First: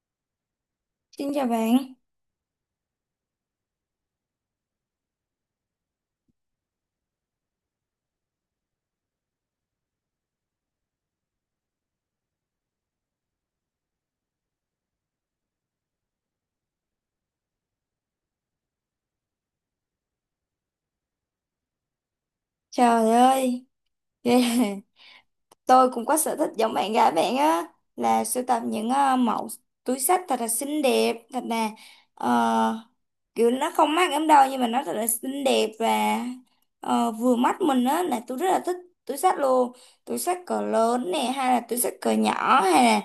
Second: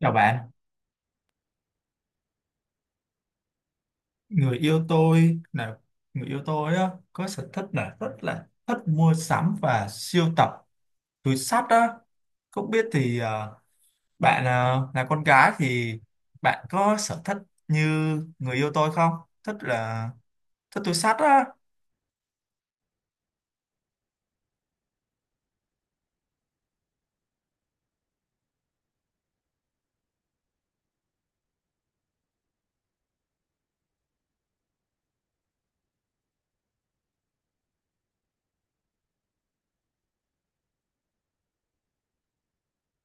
Chào bạn, Xin chào bạn. người yêu tôi là người yêu tôi á, có sở thích là rất là thích mua sắm và sưu tập túi xách á. Không biết thì bạn là con gái thì bạn có sở thích như người yêu tôi không? Thích là thích túi xách á. Trời ơi, ghê. Tôi cũng có sở thích giống bạn gái bạn á, là sưu tập những mẫu túi xách thật là xinh đẹp, thật là ờ, kiểu nó không mắc lắm đâu, nhưng mà nó thật là xinh đẹp và vừa mắt mình á, là tôi rất là thích túi xách luôn. Túi xách cỡ lớn nè, hay là túi xách cỡ nhỏ, hay là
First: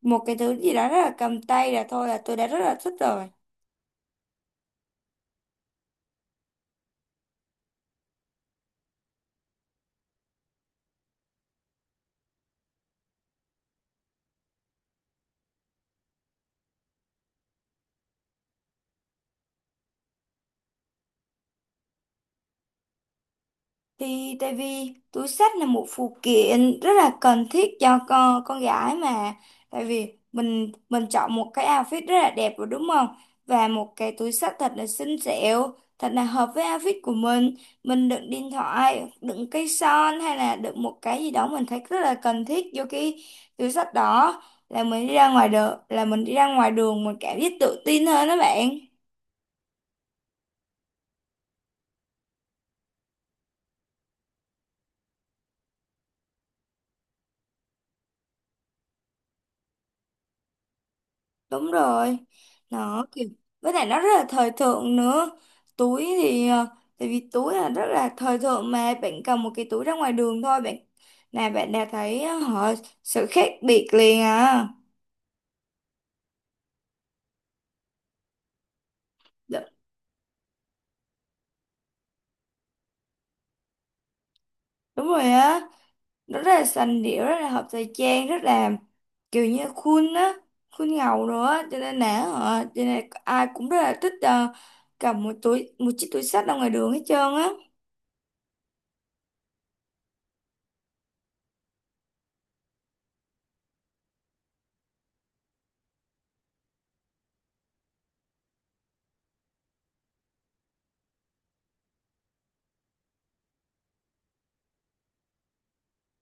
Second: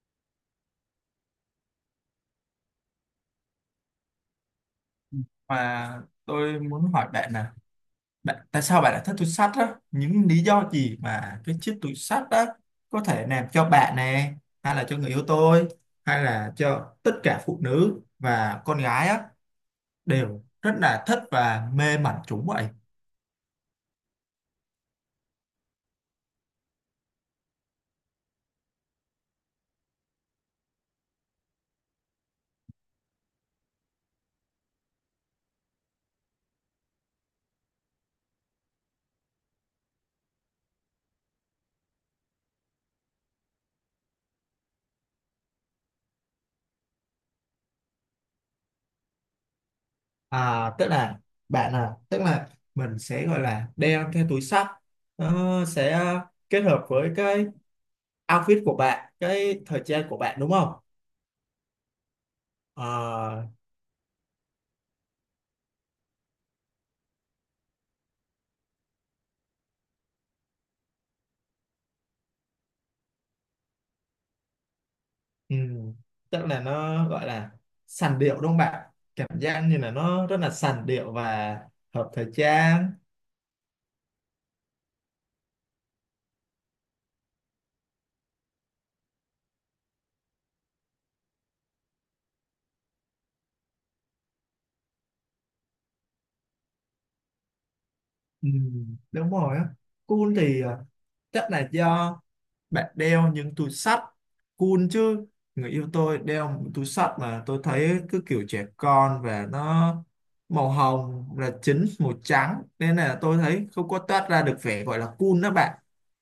một cái thứ gì đó rất là cầm tay là thôi là tôi đã rất là thích rồi. Mà tôi muốn hỏi bạn nè, bạn, tại sao bạn lại thích túi xách á? Những lý do gì mà cái chiếc túi xách đó có thể làm cho bạn nè, hay là cho người yêu tôi, hay là cho tất cả phụ nữ và con gái á đều rất là thích và mê mẩn chúng vậy. Thì tại vì túi xách là một phụ kiện rất là cần thiết cho con gái mà. Tại vì mình chọn một cái outfit rất là đẹp rồi, đúng không? Và một cái túi xách thật là xinh xẻo, thật là hợp với outfit của mình. Mình đựng điện thoại, đựng cây son, hay là đựng một cái gì đó mình thấy rất là cần thiết vô cái túi xách đó, là mình đi ra ngoài đường mình cảm giác tự tin hơn đó bạn. À, tức là bạn à, tức là mình sẽ gọi là đeo cái túi xách, nó sẽ kết hợp với cái outfit của bạn, cái thời trang của bạn đúng không? Đúng rồi. Nó kiểu, Ờ. với lại nó rất là thời thượng nữa. Túi thì tại vì túi là rất là thời thượng, mà bạn cầm một cái túi ra ngoài đường thôi, bạn là bạn đã thấy ờ, họ sự khác biệt liền à. Ừ. Tức là nó gọi là sành điệu đúng không bạn? Cảm giác Đ- như là nó rất là sành điệu và hợp thời trang. Đúng rồi á. Nó rất là sành điệu, rất là hợp thời trang, rất là kiểu như khuôn á, khuôn ngầu rồi á, cho nên là cho nên ai cũng rất là thích, cầm một túi một chiếc túi xách ra ngoài đường hết trơn á. Ừ. Đúng rồi á. Cool thì à, chắc là do bạn đeo những túi xách cool chứ. Người yêu tôi đeo một túi xách mà tôi thấy cứ kiểu trẻ con và nó màu hồng là chính màu trắng nên là tôi thấy không có toát ra được vẻ gọi là cool đó bạn.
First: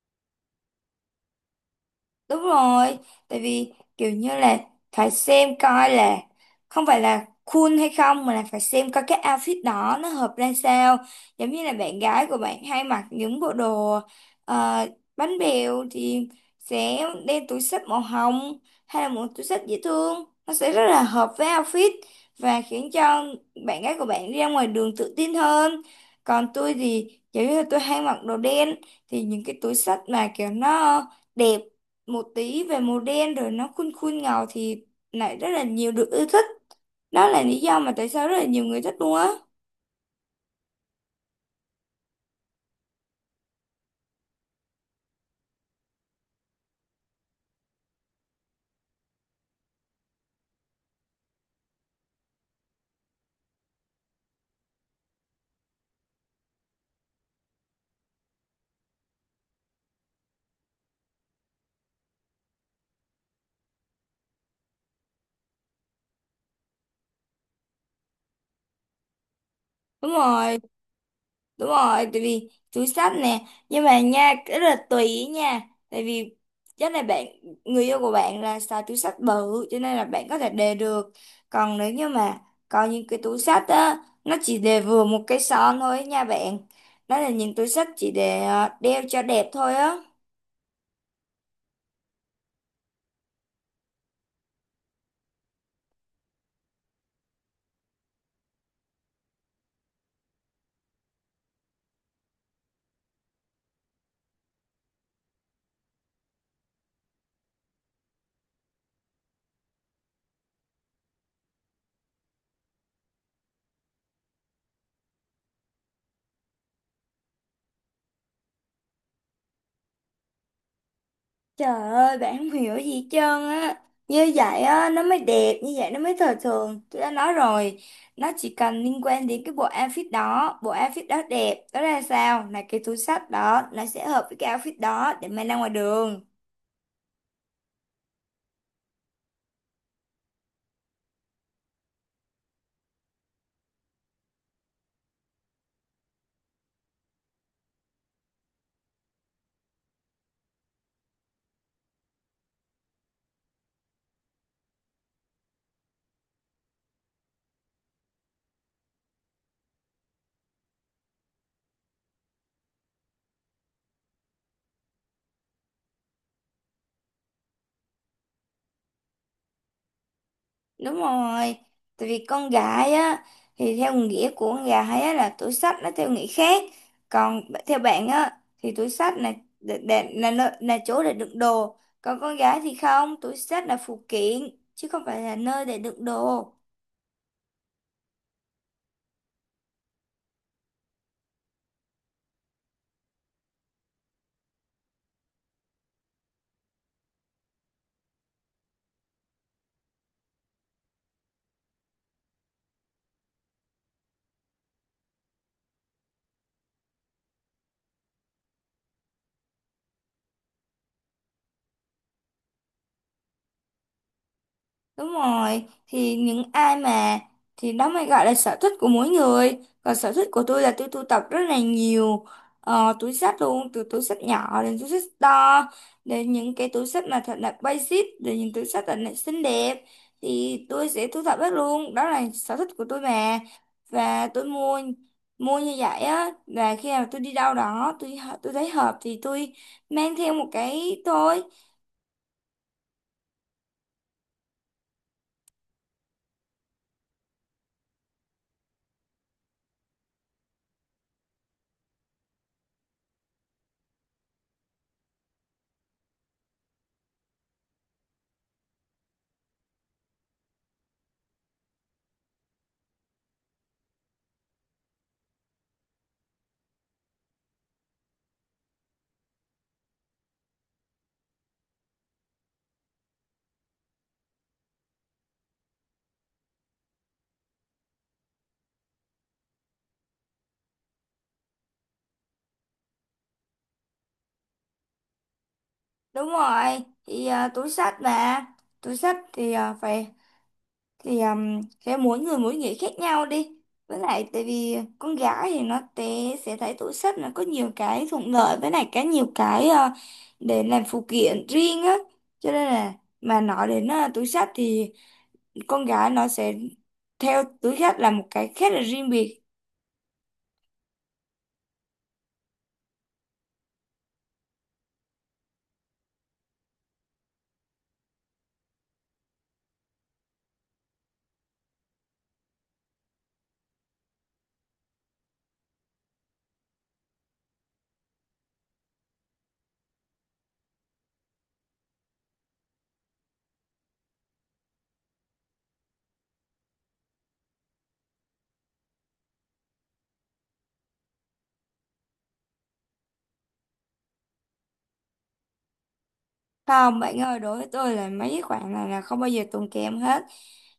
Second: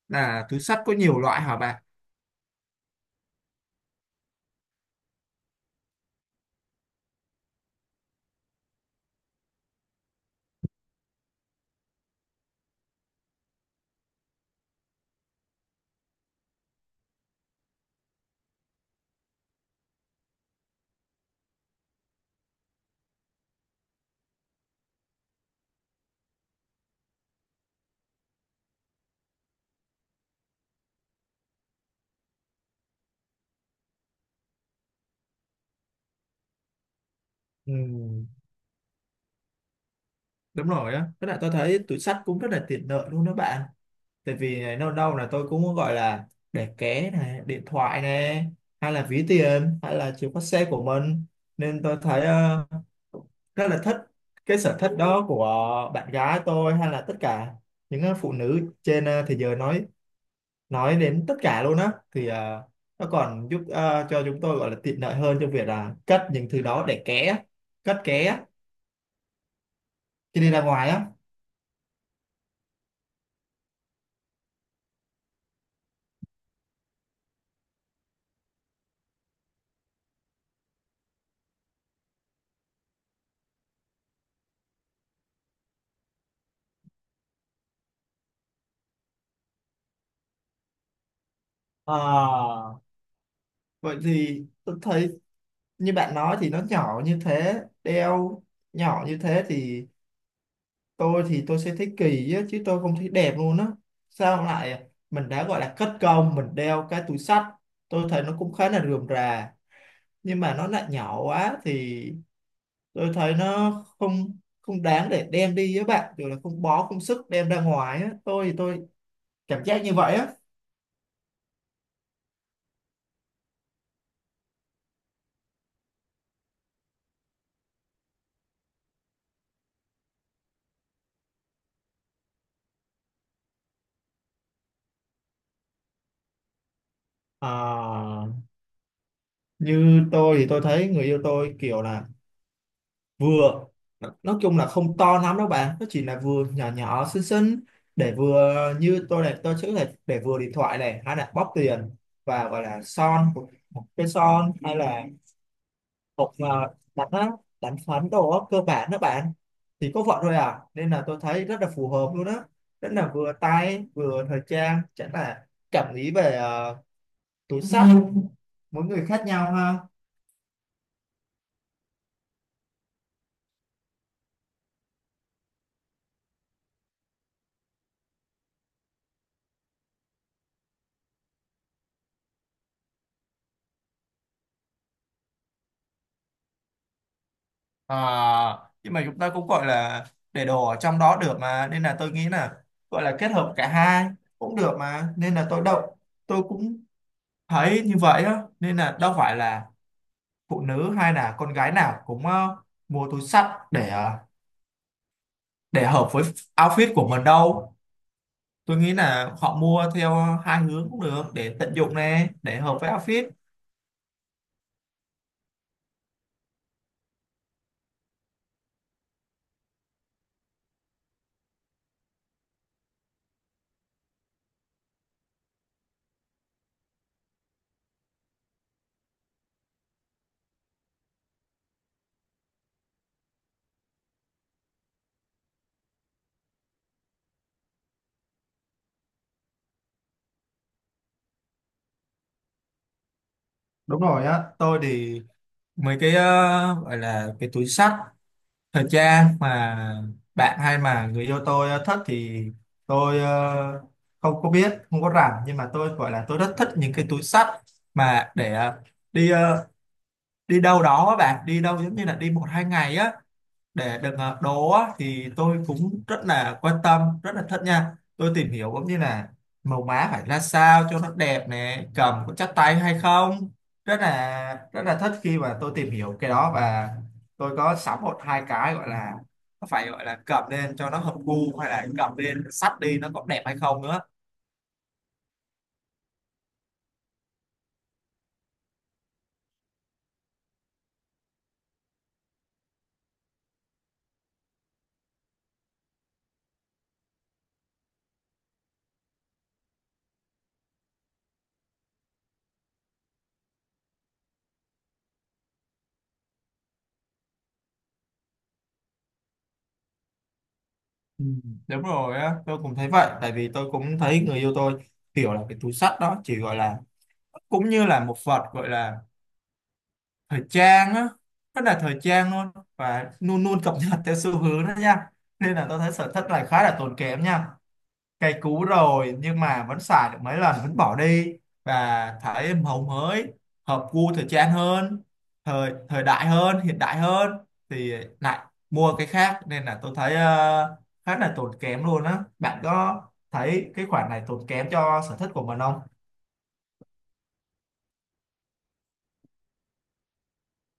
Là túi xách có nhiều loại hả bạn? Đúng rồi, tại vì kiểu như là phải xem coi là không phải là cool hay không, mà là phải xem coi cái outfit đó nó hợp ra sao. Giống như là bạn gái của bạn hay mặc những bộ đồ ờ, bánh bèo thì sẽ đeo túi xách màu hồng, hay là một túi xách dễ thương. Nó sẽ rất là hợp với outfit và khiến cho bạn gái của bạn đi ra ngoài đường tự tin hơn. Còn tôi thì giống như là tôi hay mặc đồ đen, thì những cái túi xách mà kiểu nó đẹp một tí về màu đen rồi nó khuôn khuôn ngầu thì lại rất là nhiều được yêu thích. Đó là lý Ừ, do mà tại sao rất là nhiều người thích luôn á. đúng rồi á, với lại tôi thấy túi xách cũng rất là tiện lợi luôn đó bạn, tại vì này, đâu đâu là tôi cũng có gọi là để ké này điện thoại này hay là ví tiền hay là chìa khóa xe của mình, nên tôi thấy rất là thích cái sở thích đó của bạn gái tôi hay là tất cả những phụ nữ trên thế giới, nói đến tất cả luôn á thì nó còn giúp cho chúng tôi gọi là tiện lợi hơn trong việc là cất những thứ đó để ké, cất ké Đúng khi đi rồi. ra ngoài á. Đúng rồi, tại vì túi xách nè, nhưng mà nha, cái rất là tùy ý nha. Tại vì chắc là bạn, người yêu của bạn là xài túi xách bự, cho nên là bạn có thể đề được. Còn nếu như mà có những cái túi xách á, nó chỉ đề vừa một cái son thôi nha bạn. Đó là những túi xách chỉ để đeo cho đẹp thôi á. Ờ, vậy thì tôi thấy như bạn nói thì nó nhỏ như thế, nhỏ như thế thì tôi sẽ thấy kỳ á, chứ tôi không thấy đẹp luôn á. Sao lại mình đã gọi là cất công, mình đeo cái túi xách, tôi thấy nó cũng khá là rườm rà, nhưng mà nó lại nhỏ quá thì tôi thấy nó không không đáng để đem đi với bạn, rồi là không bó công sức đem ra ngoài á. Tôi cảm giác như vậy á. Trời ơi, bạn không hiểu gì hết trơn á. Như vậy á, nó mới đẹp, như vậy nó mới thời thường. Tôi đã nói rồi, nó chỉ cần liên quan đến cái bộ outfit đó. Bộ outfit đó đẹp, đó ra sao? Là cái túi xách đó, nó sẽ hợp với cái outfit đó để mang ra ngoài đường. Ờ, như tôi thấy người yêu tôi kiểu là vừa nói chung là không to lắm đâu bạn, nó chỉ là vừa nhỏ nhỏ xinh xinh, để vừa như tôi này, tôi chữ này để vừa điện thoại này hay là bóp tiền và gọi là một cái son hay là một đánh á, đánh phấn đồ á, cơ bản đó bạn, thì có vậy thôi à nên là tôi thấy rất là phù hợp luôn á, rất là vừa tay vừa thời trang, chẳng là cảm nghĩ về túi xách mỗi người khác nhau ha. Đúng rồi, tại vì con gái á, thì theo nghĩa của con gái á là túi xách nó theo nghĩa khác, còn theo bạn á thì túi xách là là là chỗ để đựng đồ, còn con gái thì không, túi xách là phụ kiện chứ không phải là nơi để đựng đồ. À, nhưng mà chúng ta cũng gọi là để đồ ở trong đó được mà, nên là tôi nghĩ là gọi là kết hợp cả hai cũng được mà, nên là tôi cũng thấy như vậy á, nên là đâu phải là phụ nữ hay là con gái nào cũng mua túi xách để để hợp với outfit của mình đâu. Tôi nghĩ là họ mua theo hai hướng cũng được, để tận dụng nè, để hợp với outfit. Đúng rồi, thì những ai mà thì đó mới gọi là sở thích của mỗi người. Còn sở thích của tôi là tôi sưu tập rất là nhiều túi xách luôn, từ túi xách nhỏ đến túi xách to, đến những cái túi xách mà thật là basic, đến những túi xách thật là xinh đẹp, thì tôi sẽ thu thập hết luôn. Đó là sở thích của tôi mà. Và tôi mua mua như vậy á, và khi nào tôi đi đâu đó tôi thấy hợp thì tôi mang theo một cái thôi. Đúng rồi á, tôi thì mấy cái gọi là cái túi xách thời trang mà bạn hay mà người yêu tôi thích thì tôi không có biết không có rảnh, nhưng mà tôi gọi là tôi rất thích những cái túi xách mà để đi đi đâu đó á bạn, đi đâu giống như là đi một hai ngày á, để được đồ, thì tôi cũng rất là quan tâm rất là thích nha, tôi tìm hiểu cũng như là màu má phải ra sao cho nó đẹp nè, cầm có chắc tay hay không, rất là thích khi mà tôi tìm hiểu cái đó, và tôi có sắm một hai cái, gọi là nó phải gọi là cầm lên cho nó hợp gu, hay là cầm lên sắt đi nó có đẹp hay không nữa. Đúng rồi, thì à, túi xách thì à, phải thì sẽ mỗi người mỗi nghĩ khác nhau đi. Với lại tại vì con gái thì nó sẽ thấy túi xách nó có nhiều cái thuận lợi, với lại cái nhiều cái để làm phụ kiện riêng á. Cho nên là mà nói đến túi xách thì con gái nó sẽ theo túi xách là một cái khác, là riêng biệt. Ừ, đúng rồi á, tôi cũng thấy vậy, tại vì tôi cũng thấy người yêu tôi kiểu là cái túi sắt đó chỉ gọi là cũng như là một vật gọi là thời trang á, rất là thời trang luôn và luôn luôn cập nhật theo xu hướng đó nha, nên là tôi thấy sở thích này khá là tốn kém nha. Cây cũ rồi nhưng mà vẫn xài được mấy lần vẫn bỏ đi, và thấy màu mới hợp gu thời trang hơn, thời thời đại hơn, hiện đại hơn, thì lại mua cái khác. Nên là tôi thấy khá là tốn kém luôn á, bạn có thấy cái khoản này tốn kém cho sở thích của mình không? Không bạn ơi, đối với tôi là mấy cái khoản này là không bao giờ tốn kém hết.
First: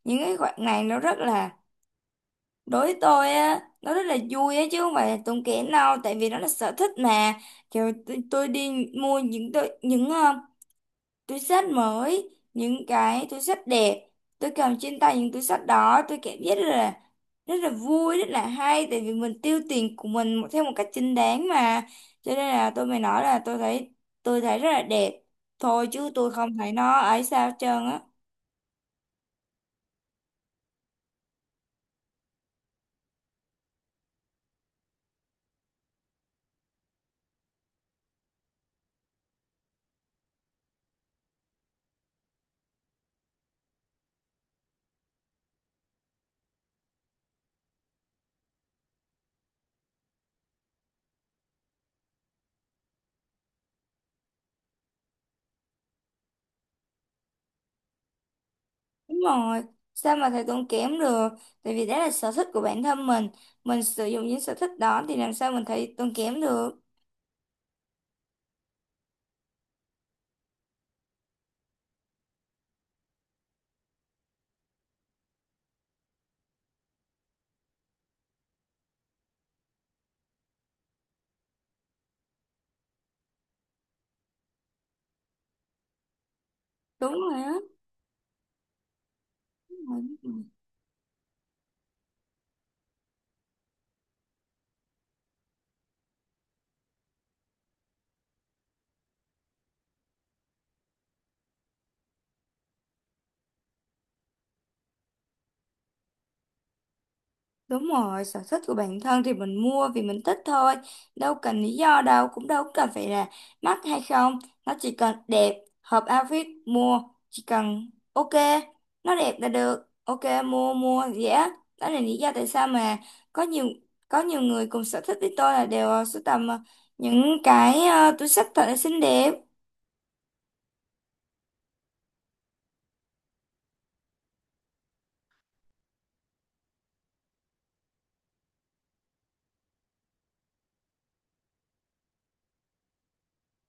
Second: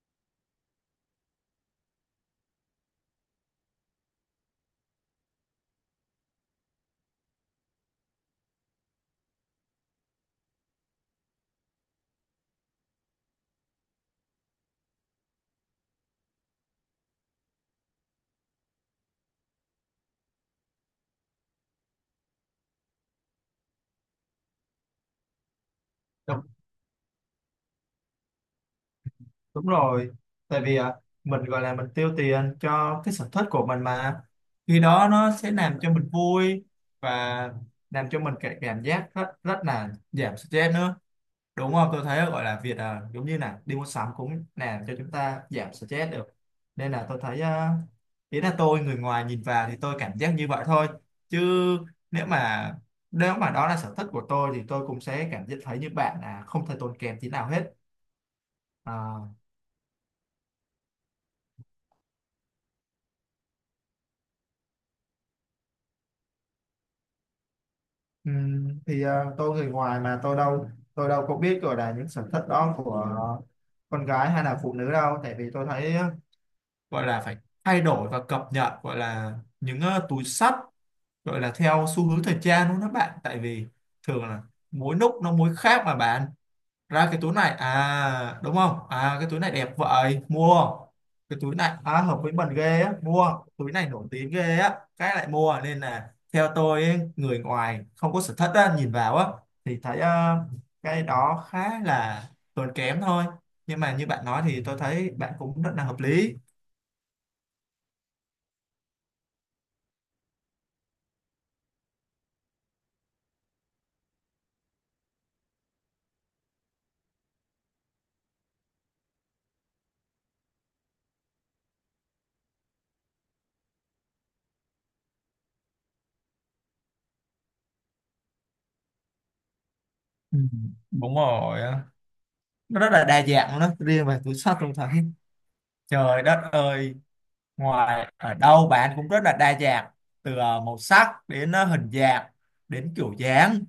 Những cái khoản này nó rất là, đối với tôi á nó rất là vui á, chứ không phải là tốn kém đâu, tại vì nó là sở thích mà. Kiểu tôi đi mua những túi xách mới, những cái túi xách đẹp, tôi cầm trên tay những túi xách đó tôi cảm giác rất là, rất là vui, rất là hay, tại vì mình tiêu tiền của mình theo một cách chính đáng mà. Cho nên là tôi mới nói là tôi thấy rất là đẹp thôi, chứ tôi không thấy nó ấy sao hết trơn á. Đúng rồi, tại vì à, mình gọi là mình tiêu tiền cho cái sở thích của mình mà, khi đó nó sẽ làm cho mình vui, và làm cho mình cái cảm giác rất rất là giảm stress nữa đúng không? Tôi thấy gọi là việc à, giống như là đi mua sắm cũng làm cho chúng ta giảm stress được, nên là tôi thấy à, ý là tôi người ngoài nhìn vào thì tôi cảm giác như vậy thôi, chứ nếu mà nếu mà đó là sở thích của tôi thì tôi cũng sẽ cảm giác thấy như bạn là không thể tốn kém tí nào hết. Đúng À, rồi, sao mà thầy tốn kém được? Tại vì đó là sở thích của bản thân mình sử dụng những sở thích đó thì làm sao mình thấy tốn kém được? ừ, thì tôi người ngoài mà tôi đâu có biết gọi là những sở thích đó của con gái hay là phụ nữ đâu, tại vì tôi thấy gọi là phải thay đổi và cập nhật gọi là những túi xách gọi là theo xu hướng thời trang luôn đó bạn, tại vì thường là mỗi lúc nó mỗi khác mà bạn, ra Đúng cái túi rồi này á. à đúng không, à cái túi này đẹp Đúng vậy rồi. mua, cái túi này à, hợp với mình ghê á mua, túi này nổi tiếng ghê á cái lại mua, nên là theo tôi ấy, người ngoài không có sở thích á, nhìn vào á thì thấy cái đó khá là tốn kém thôi, nhưng mà như bạn nói thì tôi thấy bạn cũng rất là hợp lý. Đúng rồi, sở thích của bản thân thì mình mua vì mình thích thôi. Đâu cần lý do đâu, cũng đâu cần phải là mắc hay không. Nó chỉ cần đẹp, hợp outfit, mua. Chỉ cần ok, nó đẹp là được. Ok, mua, mua, dễ. Đó là lý do tại sao mà có nhiều có nhiều người cùng sở thích với tôi là đều sưu tầm những cái túi xách thật là xinh đẹp. Ừ, đúng rồi á. Nó rất là đa dạng luôn đó, riêng về túi xách tôi thấy trời đất ơi, ngoài ở đâu bạn cũng rất là đa dạng, từ màu sắc đến hình dạng, đến kiểu dáng.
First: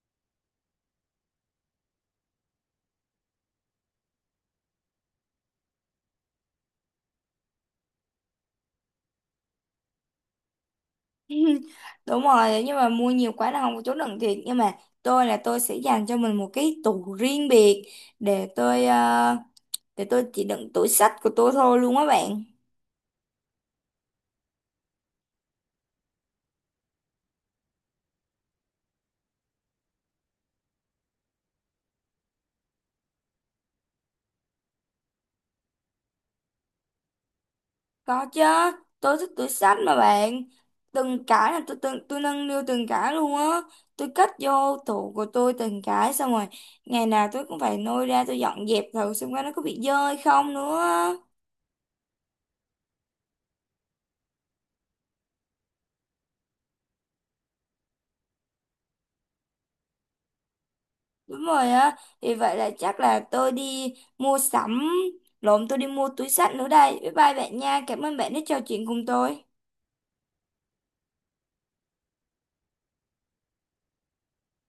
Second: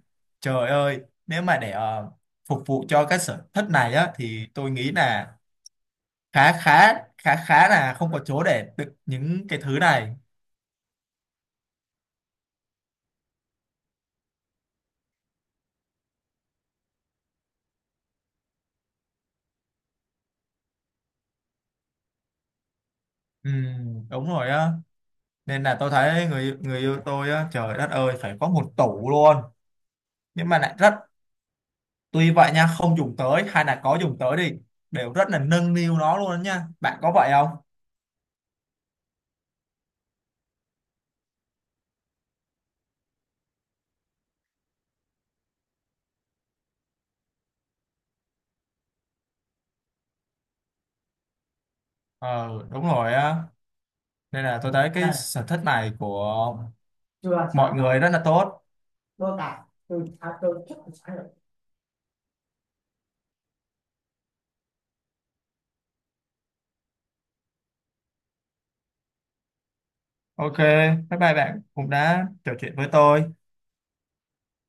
Trời ơi, nếu mà để phục vụ cho cái sở thích này á thì tôi nghĩ là khá khá khá khá là không có chỗ để đựng những cái thứ này. Đúng rồi, nhưng mà mua nhiều quá là không có chỗ đựng thiệt, nhưng mà tôi là tôi sẽ dành cho mình một cái tủ riêng biệt để để tôi chỉ đựng tủ sách của tôi thôi luôn á bạn. Ừ, đúng rồi á, nên là tôi thấy người người yêu tôi á trời đất ơi phải có một tủ luôn, nhưng mà lại rất tuy vậy nha, không dùng tới hay là có dùng tới đi đều rất là nâng niu nó luôn á nha, bạn có vậy không? Có chứ, tôi thích tủ sách mà bạn. Từng cái là tôi nâng niu từng cái luôn á. Tôi cất vô tủ của tôi từng cái xong rồi, ngày nào tôi cũng phải lôi ra tôi dọn dẹp thử xem coi nó có bị dơ hay không nữa. Ờ đúng rồi á, nên là tôi thấy cái sở thích này của chưa mọi sáng người rất là tốt, tôi à, tôi thích sáng tạo. Đúng rồi á, thì vậy là chắc là tôi đi mua túi xách nữa đây. Bye bye bạn nha, cảm ơn bạn đã trò chuyện cùng tôi. OK, bye bye bạn cũng đã trò chuyện với tôi.